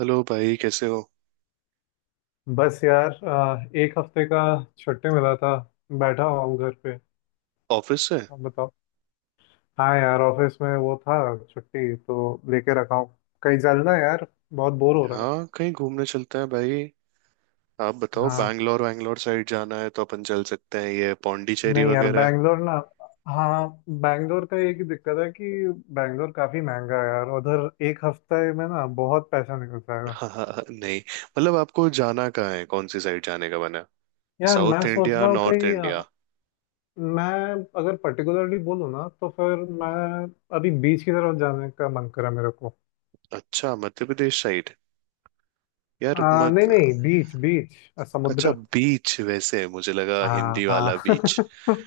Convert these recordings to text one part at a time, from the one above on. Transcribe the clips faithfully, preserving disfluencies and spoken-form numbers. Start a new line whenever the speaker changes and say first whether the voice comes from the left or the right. right: Hello भाई, कैसे हो?
left: बस यार, अ, एक हफ्ते का छुट्टी मिला था। बैठा हुआ हूँ घर पे।
right: ऑफिस से?
left: आप बताओ। हाँ यार, ऑफिस में वो था। छुट्टी तो लेके रखा हूँ। कहीं चलना है यार, बहुत बोर हो रहा है।
right: हाँ, कहीं घूमने चलते हैं भाई। आप बताओ,
left: हाँ,
right: बैंगलोर वैंगलोर साइड जाना है तो अपन चल सकते हैं, ये पौंडीचेरी
left: नहीं यार,
right: वगैरह।
left: बैंगलोर ना। हाँ, बैंगलोर का एक ही दिक्कत है कि बैंगलोर काफी महंगा है यार, उधर एक हफ्ते में ना बहुत पैसा निकल जाएगा।
right: हाँ हाँ, हाँ, नहीं मतलब आपको जाना कहाँ है, कौन सी साइड जाने का बना?
left: यार मैं
right: साउथ
left: सोच
right: इंडिया,
left: रहा हूँ
right: नॉर्थ
left: कहीं
right: इंडिया?
left: अ, मैं अगर पर्टिकुलरली बोलूँ ना तो फिर मैं अभी बीच की तरफ जाने का मन करा मेरे को।
right: अच्छा मध्य प्रदेश साइड? यार
left: आ, नहीं
right: मत।
left: नहीं, बीच बीच, अ,
right: अच्छा
left: समुद्र।
right: बीच, वैसे मुझे लगा
left: हाँ
right: हिंदी
left: हाँ
right: वाला बीच,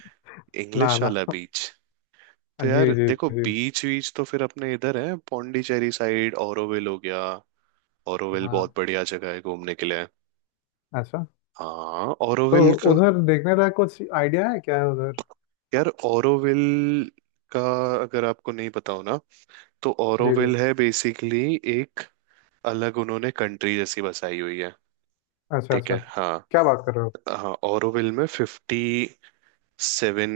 left: ना
right: इंग्लिश वाला
left: ना।
right: बीच। तो
left: जी
right: यार
left: जी
right: देखो,
left: जी।
right: बीच बीच तो फिर अपने इधर है पौंडीचेरी साइड, ऑरोविल हो गया। ओरोविल
left: हाँ।
right: बहुत बढ़िया जगह है घूमने के लिए।
left: अच्छा,
right: हाँ
left: तो
right: ओरोविल का।
left: उधर देखने का कुछ आइडिया है क्या उधर?
right: यार ओरोविल का, अगर आपको नहीं पता हो ना, तो
left: जी जी।
right: ओरोविल है बेसिकली एक, अलग उन्होंने कंट्री जैसी बसाई हुई है।
left: अच्छा
right: ठीक
left: अच्छा
right: है
left: अच्छा।
right: हाँ।
left: क्या बात कर रहे हो!
right: हाँ ओरोविल में फिफ्टी सेवन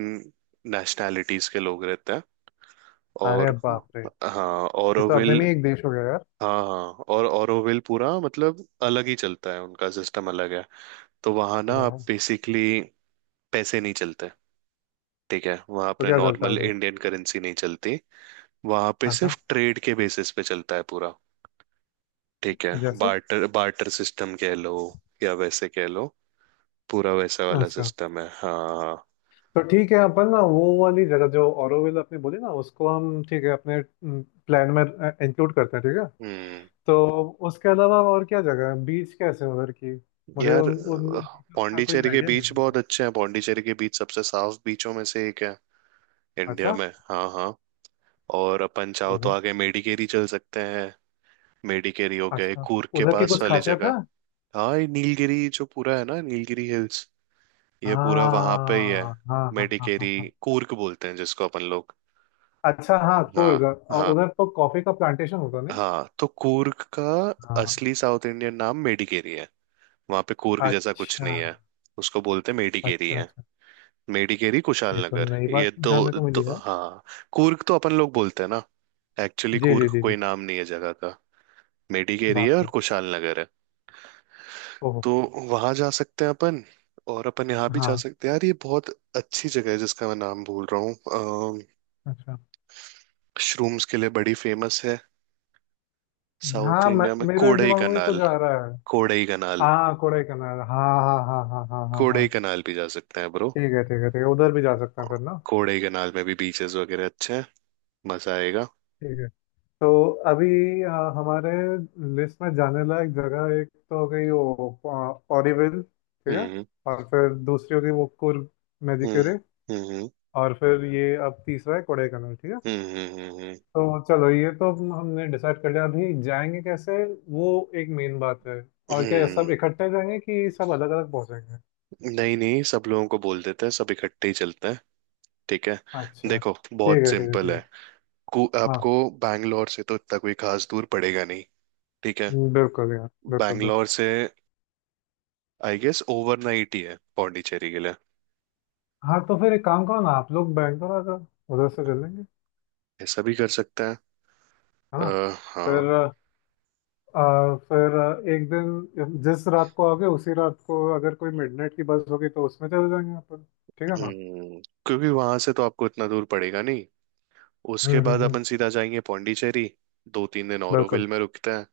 right: नेशनैलिटीज के लोग रहते हैं। और
left: अरे बाप रे! ये
right: हाँ
left: तो अपने
right: ओरोविल।
left: में ही एक देश हो गया यार।
right: हाँ हाँ, और ओरोविल पूरा मतलब अलग ही चलता है, उनका सिस्टम अलग है। तो वहां ना आप
left: वाह।
right: बेसिकली पैसे नहीं चलते, ठीक है, वहां
left: तो
right: पे
left: क्या चलता है
right: नॉर्मल
left: उधर?
right: इंडियन करेंसी नहीं चलती। वहां पे
left: अच्छा।
right: सिर्फ ट्रेड के बेसिस पे चलता है पूरा। ठीक है,
left: जैसे।
right: बार्टर बार्टर सिस्टम कह लो या वैसे कह लो, पूरा वैसा वाला
left: अच्छा,
right: सिस्टम है हाँ।
left: तो ठीक है, अपन ना वो वाली जगह जो ऑरोविल अपने बोली ना, उसको हम, ठीक है, अपने प्लान में इंक्लूड करते हैं, ठीक है।
right: हम्म।
left: तो उसके अलावा और क्या जगह है? बीच कैसे हैं उधर की? मुझे
right: यार,
left: उन उन
right: अ,
left: बीचेस का कोई
right: पौंडीचेरी के
left: आइडिया नहीं है
right: बीच
left: मेरे
right: बहुत
left: को।
right: अच्छे हैं, पौंडीचेरी के बीच सबसे साफ बीचों में से एक है इंडिया
left: अच्छा।
right: में। हाँ हाँ। और अपन चाहो तो
left: ओहो।
right: आगे मेडिकेरी चल सकते हैं। मेडिकेरी हो गया ये
left: अच्छा,
right: कूर्ग के
left: उधर की
right: पास
left: कुछ
right: वाली
left: खासियत है?
right: जगह। हाँ, ये नीलगिरी जो पूरा है ना, नीलगिरी हिल्स, ये पूरा वहां पे ही है।
left: हाँ हाँ हाँ हाँ हाँ
right: मेडिकेरी
left: हाँ।
right: कूर्ग बोलते हैं जिसको अपन लोग।
left: अच्छा, हाँ
right: हाँ
left: कोलगा। और
right: हाँ।
left: उधर तो कॉफी का प्लांटेशन होता नहीं?
right: हाँ, तो कूर्ग का
left: हाँ।
right: असली साउथ इंडियन नाम मेडिकेरी है, वहां पे कूर्ग जैसा कुछ
left: अच्छा
right: नहीं है। उसको बोलते हैं मेडिकेरी
left: अच्छा
right: है।
left: अच्छा,
right: मेडिकेरी
left: ये
right: कुशाल
left: तो
right: नगर।
left: नई
right: ये
left: बात
right: दो,
left: जानने को मिली
right: दो
left: है।
right: हाँ। कूर्ग तो अपन लोग बोलते हैं ना, एक्चुअली
left: जी जी
right: कूर्ग
left: जी जी।
right: कोई नाम नहीं है जगह का, मेडिकेरी है
left: बाप
right: और
left: रे,
right: कुशाल नगर है।
left: ओहो।
right: तो वहां जा सकते हैं अपन। और अपन यहाँ भी जा
left: हाँ,
right: सकते हैं यार, ये बहुत अच्छी जगह है जिसका मैं नाम भूल रहा हूँ।
left: अच्छा।
right: मशरूम्स के लिए बड़ी फेमस है, साउथ
left: हाँ, मैं,
right: इंडिया में,
left: मेरे
right: कोडई
left: दिमाग में भी कुछ
right: कनाल।
left: आ रहा है।
right: कोडई कनाल।
left: हाँ कोडाईकनाल, हाँ हाँ हाँ हाँ हाँ हाँ हाँ।
right: कोडई कनाल भी जा सकते हैं ब्रो।
left: ठीक है ठीक है ठीक है, उधर भी जा सकते हैं फिर ना।
right: कोडई कनाल में भी बीचेस वगैरह अच्छे हैं, मजा आएगा।
left: ठीक है, तो अभी अ, हमारे लिस्ट में जाने लायक जगह एक तो हो गई वो ऑरीविल, ठीक है।
right: हम्म
left: और फिर दूसरी हो गई वो कुर्ग
right: हम्म
left: मेडिकेरे।
right: हम्म,
left: और फिर ये अब तीसरा है कोडाइकनाल, ठीक है।
right: हम्म हम्म हम्म, हम्म।
left: तो चलो, ये तो हम- हमने डिसाइड कर लिया। अभी जाएंगे कैसे, वो एक मेन बात है। और क्या ये
right: हम्म।
left: सब इकट्ठे जाएंगे कि सब अलग अलग पहुंचेंगे?
right: नहीं नहीं, सब लोगों को बोल देते हैं, सब इकट्ठे ही चलते हैं। ठीक है,
left: अच्छा
right: देखो
left: ठीक
right: बहुत
left: है ठीक है ठीक
right: सिंपल
left: है।
right: है। कु-
left: हाँ,
right: आपको बैंगलोर से तो इतना कोई खास दूर पड़ेगा नहीं। ठीक है,
left: बिल्कुल यार, बिल्कुल
right: बैंगलोर
left: बिल्कुल।
right: से आई गेस ओवरनाइट ही है पौंडीचेरी के लिए।
left: हाँ, तो फिर एक काम करो ना, आप लोग बैंगलोर आ जाओ, उधर से चलेंगे,
right: ऐसा भी कर सकते हैं।
left: है
right: अ,
left: ना?
right: हाँ।
left: फिर अ, फिर एक दिन जिस रात को आओगे उसी रात को अगर कोई मिडनाइट की बस होगी तो उसमें चले जाएंगे अपन, ठीक है ना?
right: हम्म, क्योंकि वहां से तो आपको इतना दूर पड़ेगा नहीं। उसके
left: हम्म
right: बाद
left: हम्म हम्म,
right: अपन सीधा जाएंगे पौंडीचेरी, दो तीन दिन
left: बिल्कुल।
right: ओरोविल में रुकते हैं।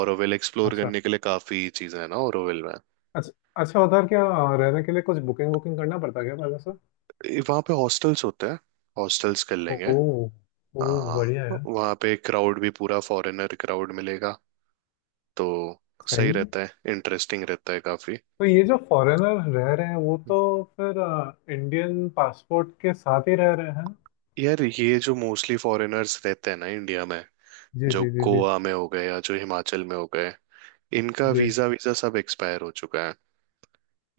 right: ओरोविल एक्सप्लोर
left: अच्छा
right: करने के लिए काफी चीजें हैं ना ओरोविल में।
left: अच्छा अच्छा, उधर क्या अ, रहने के लिए कुछ बुकिंग वुकिंग करना पड़ता है क्या पहले से?
right: ए, वहाँ पे हॉस्टल्स होते हैं, हॉस्टल्स कर लेंगे।
left: ओह। ओह
right: हाँ,
left: बढ़िया यार।
right: वहाँ पे क्राउड भी पूरा फॉरेनर क्राउड मिलेगा, तो सही
left: सही है।
right: रहता है, इंटरेस्टिंग रहता है काफी।
left: तो ये जो फॉरेनर रह रहे हैं वो तो फिर आ, इंडियन पासपोर्ट के साथ ही रह रहे हैं?
right: यार, ये जो मोस्टली फॉरेनर्स रहते हैं ना इंडिया में,
left: जी
right: जो
left: जी जी जी
right: गोवा में हो गए या जो हिमाचल में हो गए, इनका
left: जी।
right: वीजा वीजा सब एक्सपायर हो चुका है।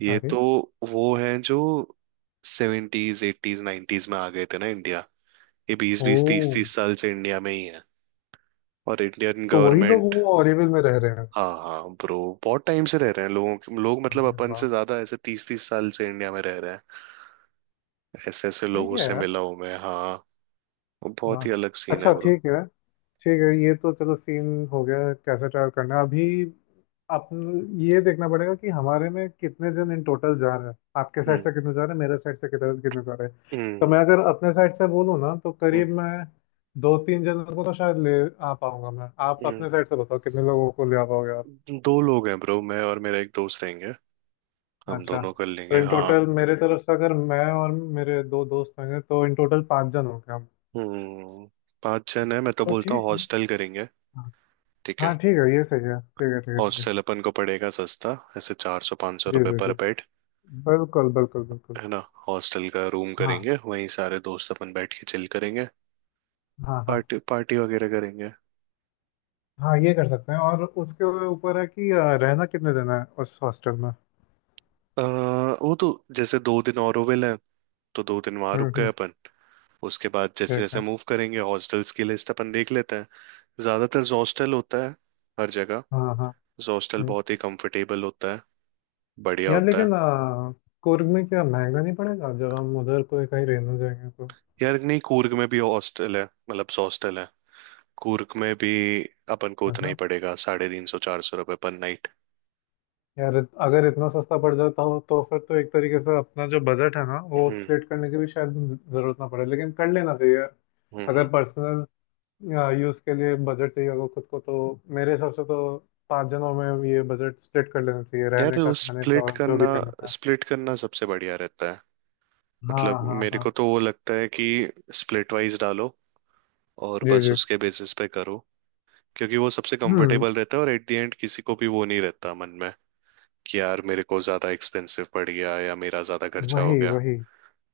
right: ये
left: अरे।
right: तो वो हैं जो सेवेंटीज एटीज नाइन्टीज में आ गए थे ना इंडिया, ये बीस
left: ओ,
right: बीस तीस तीस साल से इंडिया में ही है। और इंडियन
left: तो वही लोग
right: गवर्नमेंट।
left: वो ऑरेविल में रह रहे हैं?
right: हाँ हाँ ब्रो, बहुत टाइम से रह रहे हैं, लोगों के लोग मतलब
left: अरे
right: अपन
left: वाह।
right: से ज्यादा, ऐसे तीस तीस साल से इंडिया में रह रहे हैं। ऐसे ऐसे
left: सही
right: लोगों
left: है
right: से
left: यार।
right: मिला हूं मैं हाँ। बहुत
left: वाह।
right: ही अलग सीन है
left: अच्छा
right: ब्रो।
left: ठीक है ठीक है, ये तो चलो सीन हो गया कैसे ट्रैवल करना है। अभी अपन ये देखना पड़ेगा कि हमारे में कितने जन इन टोटल जा रहे हैं, आपके साइड
right: हम्म
left: से कितने जा रहे हैं, मेरे साइड से कितने कितने जा रहे हैं। तो
right: हम्म
left: मैं अगर अपने साइड से बोलूँ ना तो
right: हम्म,
left: करीब मैं दो तीन जनों को तो शायद ले आ पाऊंगा मैं। आप अपने साइड से बताओ कितने लोगों को ले आ पाओगे आप।
right: हम्म। दो लोग हैं ब्रो, मैं और मेरा एक दोस्त रहेंगे, हम
left: अच्छा,
right: दोनों कर
left: तो
right: लेंगे
left: इन
right: हाँ।
left: टोटल मेरे तरफ से अगर मैं और मेरे दो दोस्त होंगे तो इन टोटल पाँच जन होंगे हम,
right: हम्म। पांच जन है, मैं तो
left: तो
right: बोलता हूँ
left: ठीक है।
right: हॉस्टल करेंगे।
left: हाँ
right: ठीक
left: हाँ,
right: है।
left: ठीक है, ये सही है, ठीक है ठीक है ठीक है।
right: हॉस्टल अपन को पड़ेगा सस्ता, ऐसे चार सौ पाँच सौ
left: जी
right: रुपये
left: जी
right: पर
left: जी,
right: बेड,
left: बिल्कुल बिल्कुल बिल्कुल।
right: है ना। हॉस्टल का रूम
left: हाँ
right: करेंगे, वहीं सारे दोस्त अपन बैठ के चिल करेंगे,
left: हाँ हाँ
right: पार्टी पार्टी वगैरह करेंगे।
left: हाँ, ये कर सकते हैं। और उसके ऊपर है कि अ, रहना कितने दिन है उस हॉस्टल में?
right: आ, वो तो, जैसे दो दिन ऑरोविल है तो दो दिन वहां
left: हम्म
right: रुक गए
left: हम्म।
right: अपन। उसके बाद जैसे
left: ठीक
right: जैसे
left: है,
right: मूव करेंगे, हॉस्टल्स की लिस्ट अपन देख लेते हैं। ज्यादातर हॉस्टल होता है हर जगह,
left: हाँ हाँ।
right: हॉस्टल
left: हम्म।
right: बहुत ही कंफर्टेबल होता है, बढ़िया
left: यार
right: होता है।
left: लेकिन अ, कुर्ग में क्या महंगा नहीं पड़ेगा जब हम उधर कोई कहीं रहने जाएंगे तो?
right: यार नहीं, कूर्ग में भी हॉस्टल है, मतलब हॉस्टल है कूर्ग में भी, अपन को उतना ही
left: अच्छा।
right: पड़ेगा, साढ़े तीन सौ चार सौ रुपये पर नाइट।
left: यार इत- अगर इतना सस्ता पड़ जाता हो तो फिर तो एक तरीके से अपना जो बजट है ना वो
right: हम्म
left: स्प्लिट करने की भी शायद ज- जरूरत ना पड़े, लेकिन कर लेना चाहिए यार।
right: हम्म
left: अगर
right: हम्म।
left: पर्सनल यूज के लिए बजट चाहिए होगा खुद को तो मेरे हिसाब से तो पांच जनों में ये बजट स्प्लिट कर लेना चाहिए,
right: यार,
left: रहने
right: वो
left: का, खाने का
right: स्प्लिट
left: और जो
right: करना
left: भी करने का।
right: स्प्लिट करना सबसे बढ़िया रहता है।
left: हाँ
right: मतलब
left: हाँ
right: मेरे
left: हाँ।
right: को तो वो लगता है कि स्प्लिट वाइज डालो और
left: जी
right: बस
left: जी।
right: उसके बेसिस पे करो, क्योंकि वो सबसे
left: हम्म।
right: कंफर्टेबल रहता है, और एट द एंड किसी को भी वो नहीं रहता मन में कि यार मेरे को ज्यादा एक्सपेंसिव पड़ गया या मेरा ज्यादा खर्चा हो
left: वही
right: गया,
left: वही।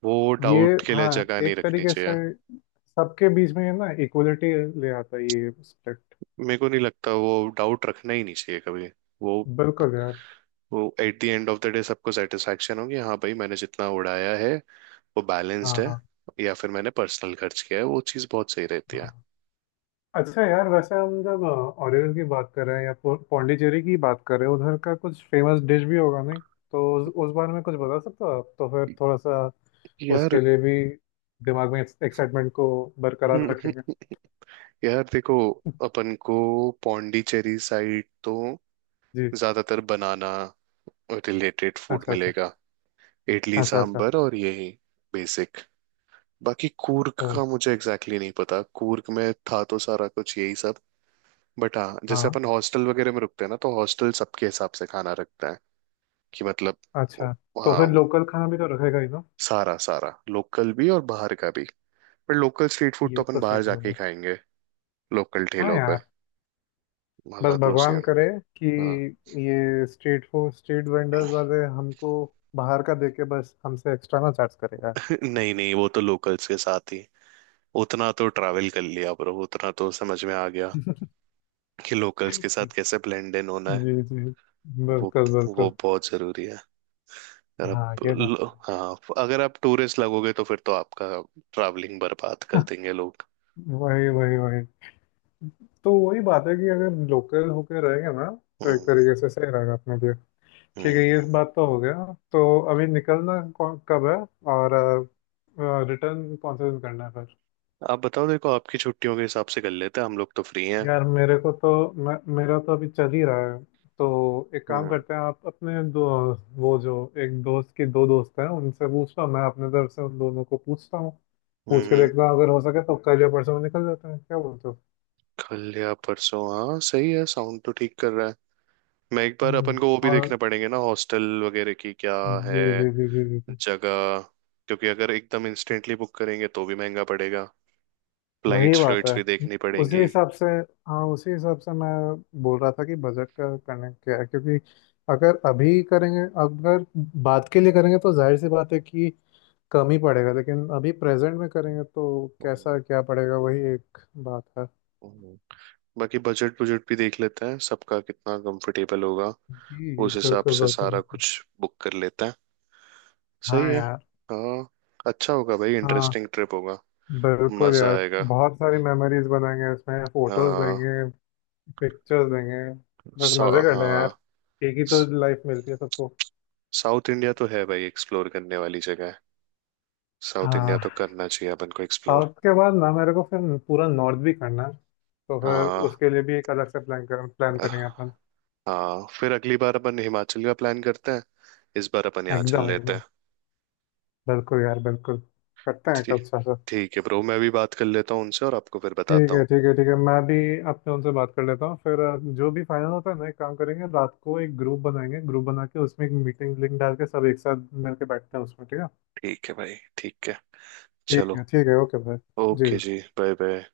right: वो
left: ये,
right: डाउट के लिए
left: हाँ,
right: जगह नहीं
left: एक
right: रखनी
left: तरीके से
right: चाहिए।
left: सबके बीच में ये ना इक्वलिटी ले आता है ये स्प्लिट।
right: मेरे को नहीं लगता, वो डाउट रखना ही नहीं चाहिए कभी। वो
left: बिल्कुल यार।
right: वो at the end of the day सबको सेटिस्फेक्शन होगी, हाँ भाई मैंने जितना उड़ाया है वो बैलेंस्ड
left: हाँ
right: है
left: हाँ
right: या फिर मैंने पर्सनल खर्च किया है, वो चीज़ बहुत सही रहती है।
left: हाँ। अच्छा यार, वैसे हम जब ओरिजिन की बात कर रहे हैं या पो- पौंडीचेरी की बात कर रहे हैं, उधर का कुछ फेमस डिश भी होगा नहीं? तो उस, उस बारे में कुछ बता सकते हो आप तो फिर थोड़ा सा
right: यार।
left: उसके लिए भी दिमाग में एक्साइटमेंट को बरकरार रखेंगे।
right: यार देखो, अपन को पौंडीचेरी साइड तो
left: जी।
right: ज्यादातर बनाना रिलेटेड फूड
left: अच्छा अच्छा
right: मिलेगा, इडली
left: अच्छा। अच्छा।
right: सांभर और यही बेसिक। बाकी कूर्ग
left: ओ।
right: का मुझे एग्जैक्टली exactly नहीं पता, कूर्ग में था तो सारा कुछ यही सब। बट हाँ, जैसे
left: हाँ,
right: अपन हॉस्टल वगैरह में रुकते हैं ना, तो हॉस्टल सबके हिसाब से खाना रखता है, कि मतलब
left: अच्छा, तो
right: हाँ,
left: फिर लोकल खाना भी तो रखेगा ही ना?
right: सारा सारा लोकल भी और बाहर का भी, पर लोकल स्ट्रीट फूड
left: ये
right: तो अपन
left: तो
right: बाहर
left: सही
right: जाके ही
left: होगा।
right: खाएंगे, लोकल
left: हाँ
right: ठेलों पे
left: यार,
right: मजा
left: बस
right: तो उसे।
left: भगवान करे कि
right: हाँ।
left: ये स्ट्रीट फूड स्ट्रीट वेंडर्स वाले हमको बाहर का देके बस हमसे एक्स्ट्रा ना चार्ज करे यार।
right: नहीं नहीं, वो तो लोकल्स के साथ ही, उतना तो ट्रैवल कर लिया ब्रो, उतना तो समझ में आ गया कि लोकल्स के साथ
left: जी
right: कैसे ब्लेंड इन होना है।
left: जी,
right: वो
left: बिल्कुल
right: वो
left: बिल्कुल।
right: बहुत जरूरी है। अगर
left: हाँ,
right: आप
left: ये बात
right: लो-
left: तो है।
right: हाँ, अगर आप टूरिस्ट लगोगे तो फिर तो आपका ट्रैवलिंग बर्बाद कर देंगे लोग।
left: वही वही वही, तो वही बात है कि अगर लोकल होके रहेंगे ना तो एक
right: हम्म
left: तरीके से सही रहेगा अपने लिए। ठीक है,
right: हम्म।
left: ये बात तो हो गया। तो अभी निकलना कौन- कब है और रिटर्न कौन से दिन करना है फिर?
right: आप बताओ, देखो आपकी छुट्टियों के हिसाब से कर लेते हैं, हम लोग तो फ्री हैं।
left: यार मेरे को तो मैं, मेरा तो अभी चल ही रहा है। तो एक काम
right: हम्म
left: करते हैं, आप अपने दो, वो जो एक दोस्त की दो दोस्त हैं उनसे पूछता हूँ, मैं अपने तरफ से उन दोनों को पूछता हूँ, पूछ के
right: हम्म।
left: देखता हूँ, अगर हो सके तो कल या परसों में निकल जाते हैं, क्या बोलते हो?
right: कल या परसों, हाँ सही है, साउंड तो ठीक कर रहा है। मैं एक बार अपन
left: हम्म,
right: को वो भी
left: और
right: देखने पड़ेंगे ना, हॉस्टल वगैरह की क्या
left: जी
right: है
left: जी जी जी जी जी।
right: जगह, क्योंकि अगर एकदम इंस्टेंटली बुक करेंगे तो भी महंगा पड़ेगा,
left: वही
right: फ्लाइट्स
left: बात है,
right: फ्लाइट्स भी देखनी
left: उसी
right: पड़ेंगी।
left: हिसाब से। हाँ, उसी हिसाब से मैं बोल रहा था कि बजट का करने क्या है, क्योंकि अगर अभी करेंगे, अगर बात के लिए करेंगे तो जाहिर सी बात है कि कम ही पड़ेगा, लेकिन अभी प्रेजेंट में करेंगे तो कैसा
right: हम्म,
left: क्या पड़ेगा, वही एक बात है।
right: हम्म। बाकी बजट बजट भी देख लेते हैं सबका कितना कंफर्टेबल होगा,
left: जी
right: उस हिसाब
left: बिल्कुल
right: से
left: बिल्कुल
right: सारा
left: बिल्कुल।
right: कुछ बुक कर लेते हैं,
left: हाँ
right: सही है।
left: यार।
right: हाँ, अच्छा होगा भाई,
left: हाँ,
right: इंटरेस्टिंग ट्रिप होगा,
left: बिल्कुल
right: मजा
left: यार,
right: आएगा।
left: बहुत सारी मेमोरीज बनाएंगे, इसमें फोटोज
right: हाँ।
left: लेंगे, पिक्चर्स लेंगे। बस
right: सा-
left: मजे करना है यार,
right: हाँ,
left: एक ही तो लाइफ मिलती है सबको।
right: साउथ इंडिया तो है भाई एक्सप्लोर करने वाली जगह है, साउथ इंडिया तो
left: हाँ,
right: करना चाहिए अपन को एक्सप्लोर।
left: साउथ के बाद ना मेरे को फिर पूरा नॉर्थ भी करना है, तो फिर
right: हाँ
left: उसके लिए भी एक अलग से प्लान कर प्लान करेंगे अपन।
right: हाँ, फिर अगली बार अपन हिमाचल का प्लान करते हैं, इस बार अपन यहाँ चल
left: एकदम
right: लेते हैं।
left: एकदम, बिल्कुल यार बिल्कुल। करते हैं,
right: ठीक,
left: कब सा सा
right: ठीक है ब्रो, मैं भी बात कर लेता हूँ उनसे और आपको फिर
left: ठीक
right: बताता हूँ।
left: है ठीक है ठीक है, मैं भी अपने उनसे बात कर लेता हूँ फिर अ, जो भी फाइनल होता है ना, एक काम करेंगे, रात को एक ग्रुप बनाएंगे, ग्रुप बना के उसमें एक मीटिंग लिंक डाल के सब एक साथ मिलके बैठते हैं उसमें, ठीक है।
right: ठीक है भाई, ठीक है,
left: ठीक
right: चलो।
left: है ठीक है, ओके भाई, जी
right: ओके
left: जी।
right: जी, बाय बाय।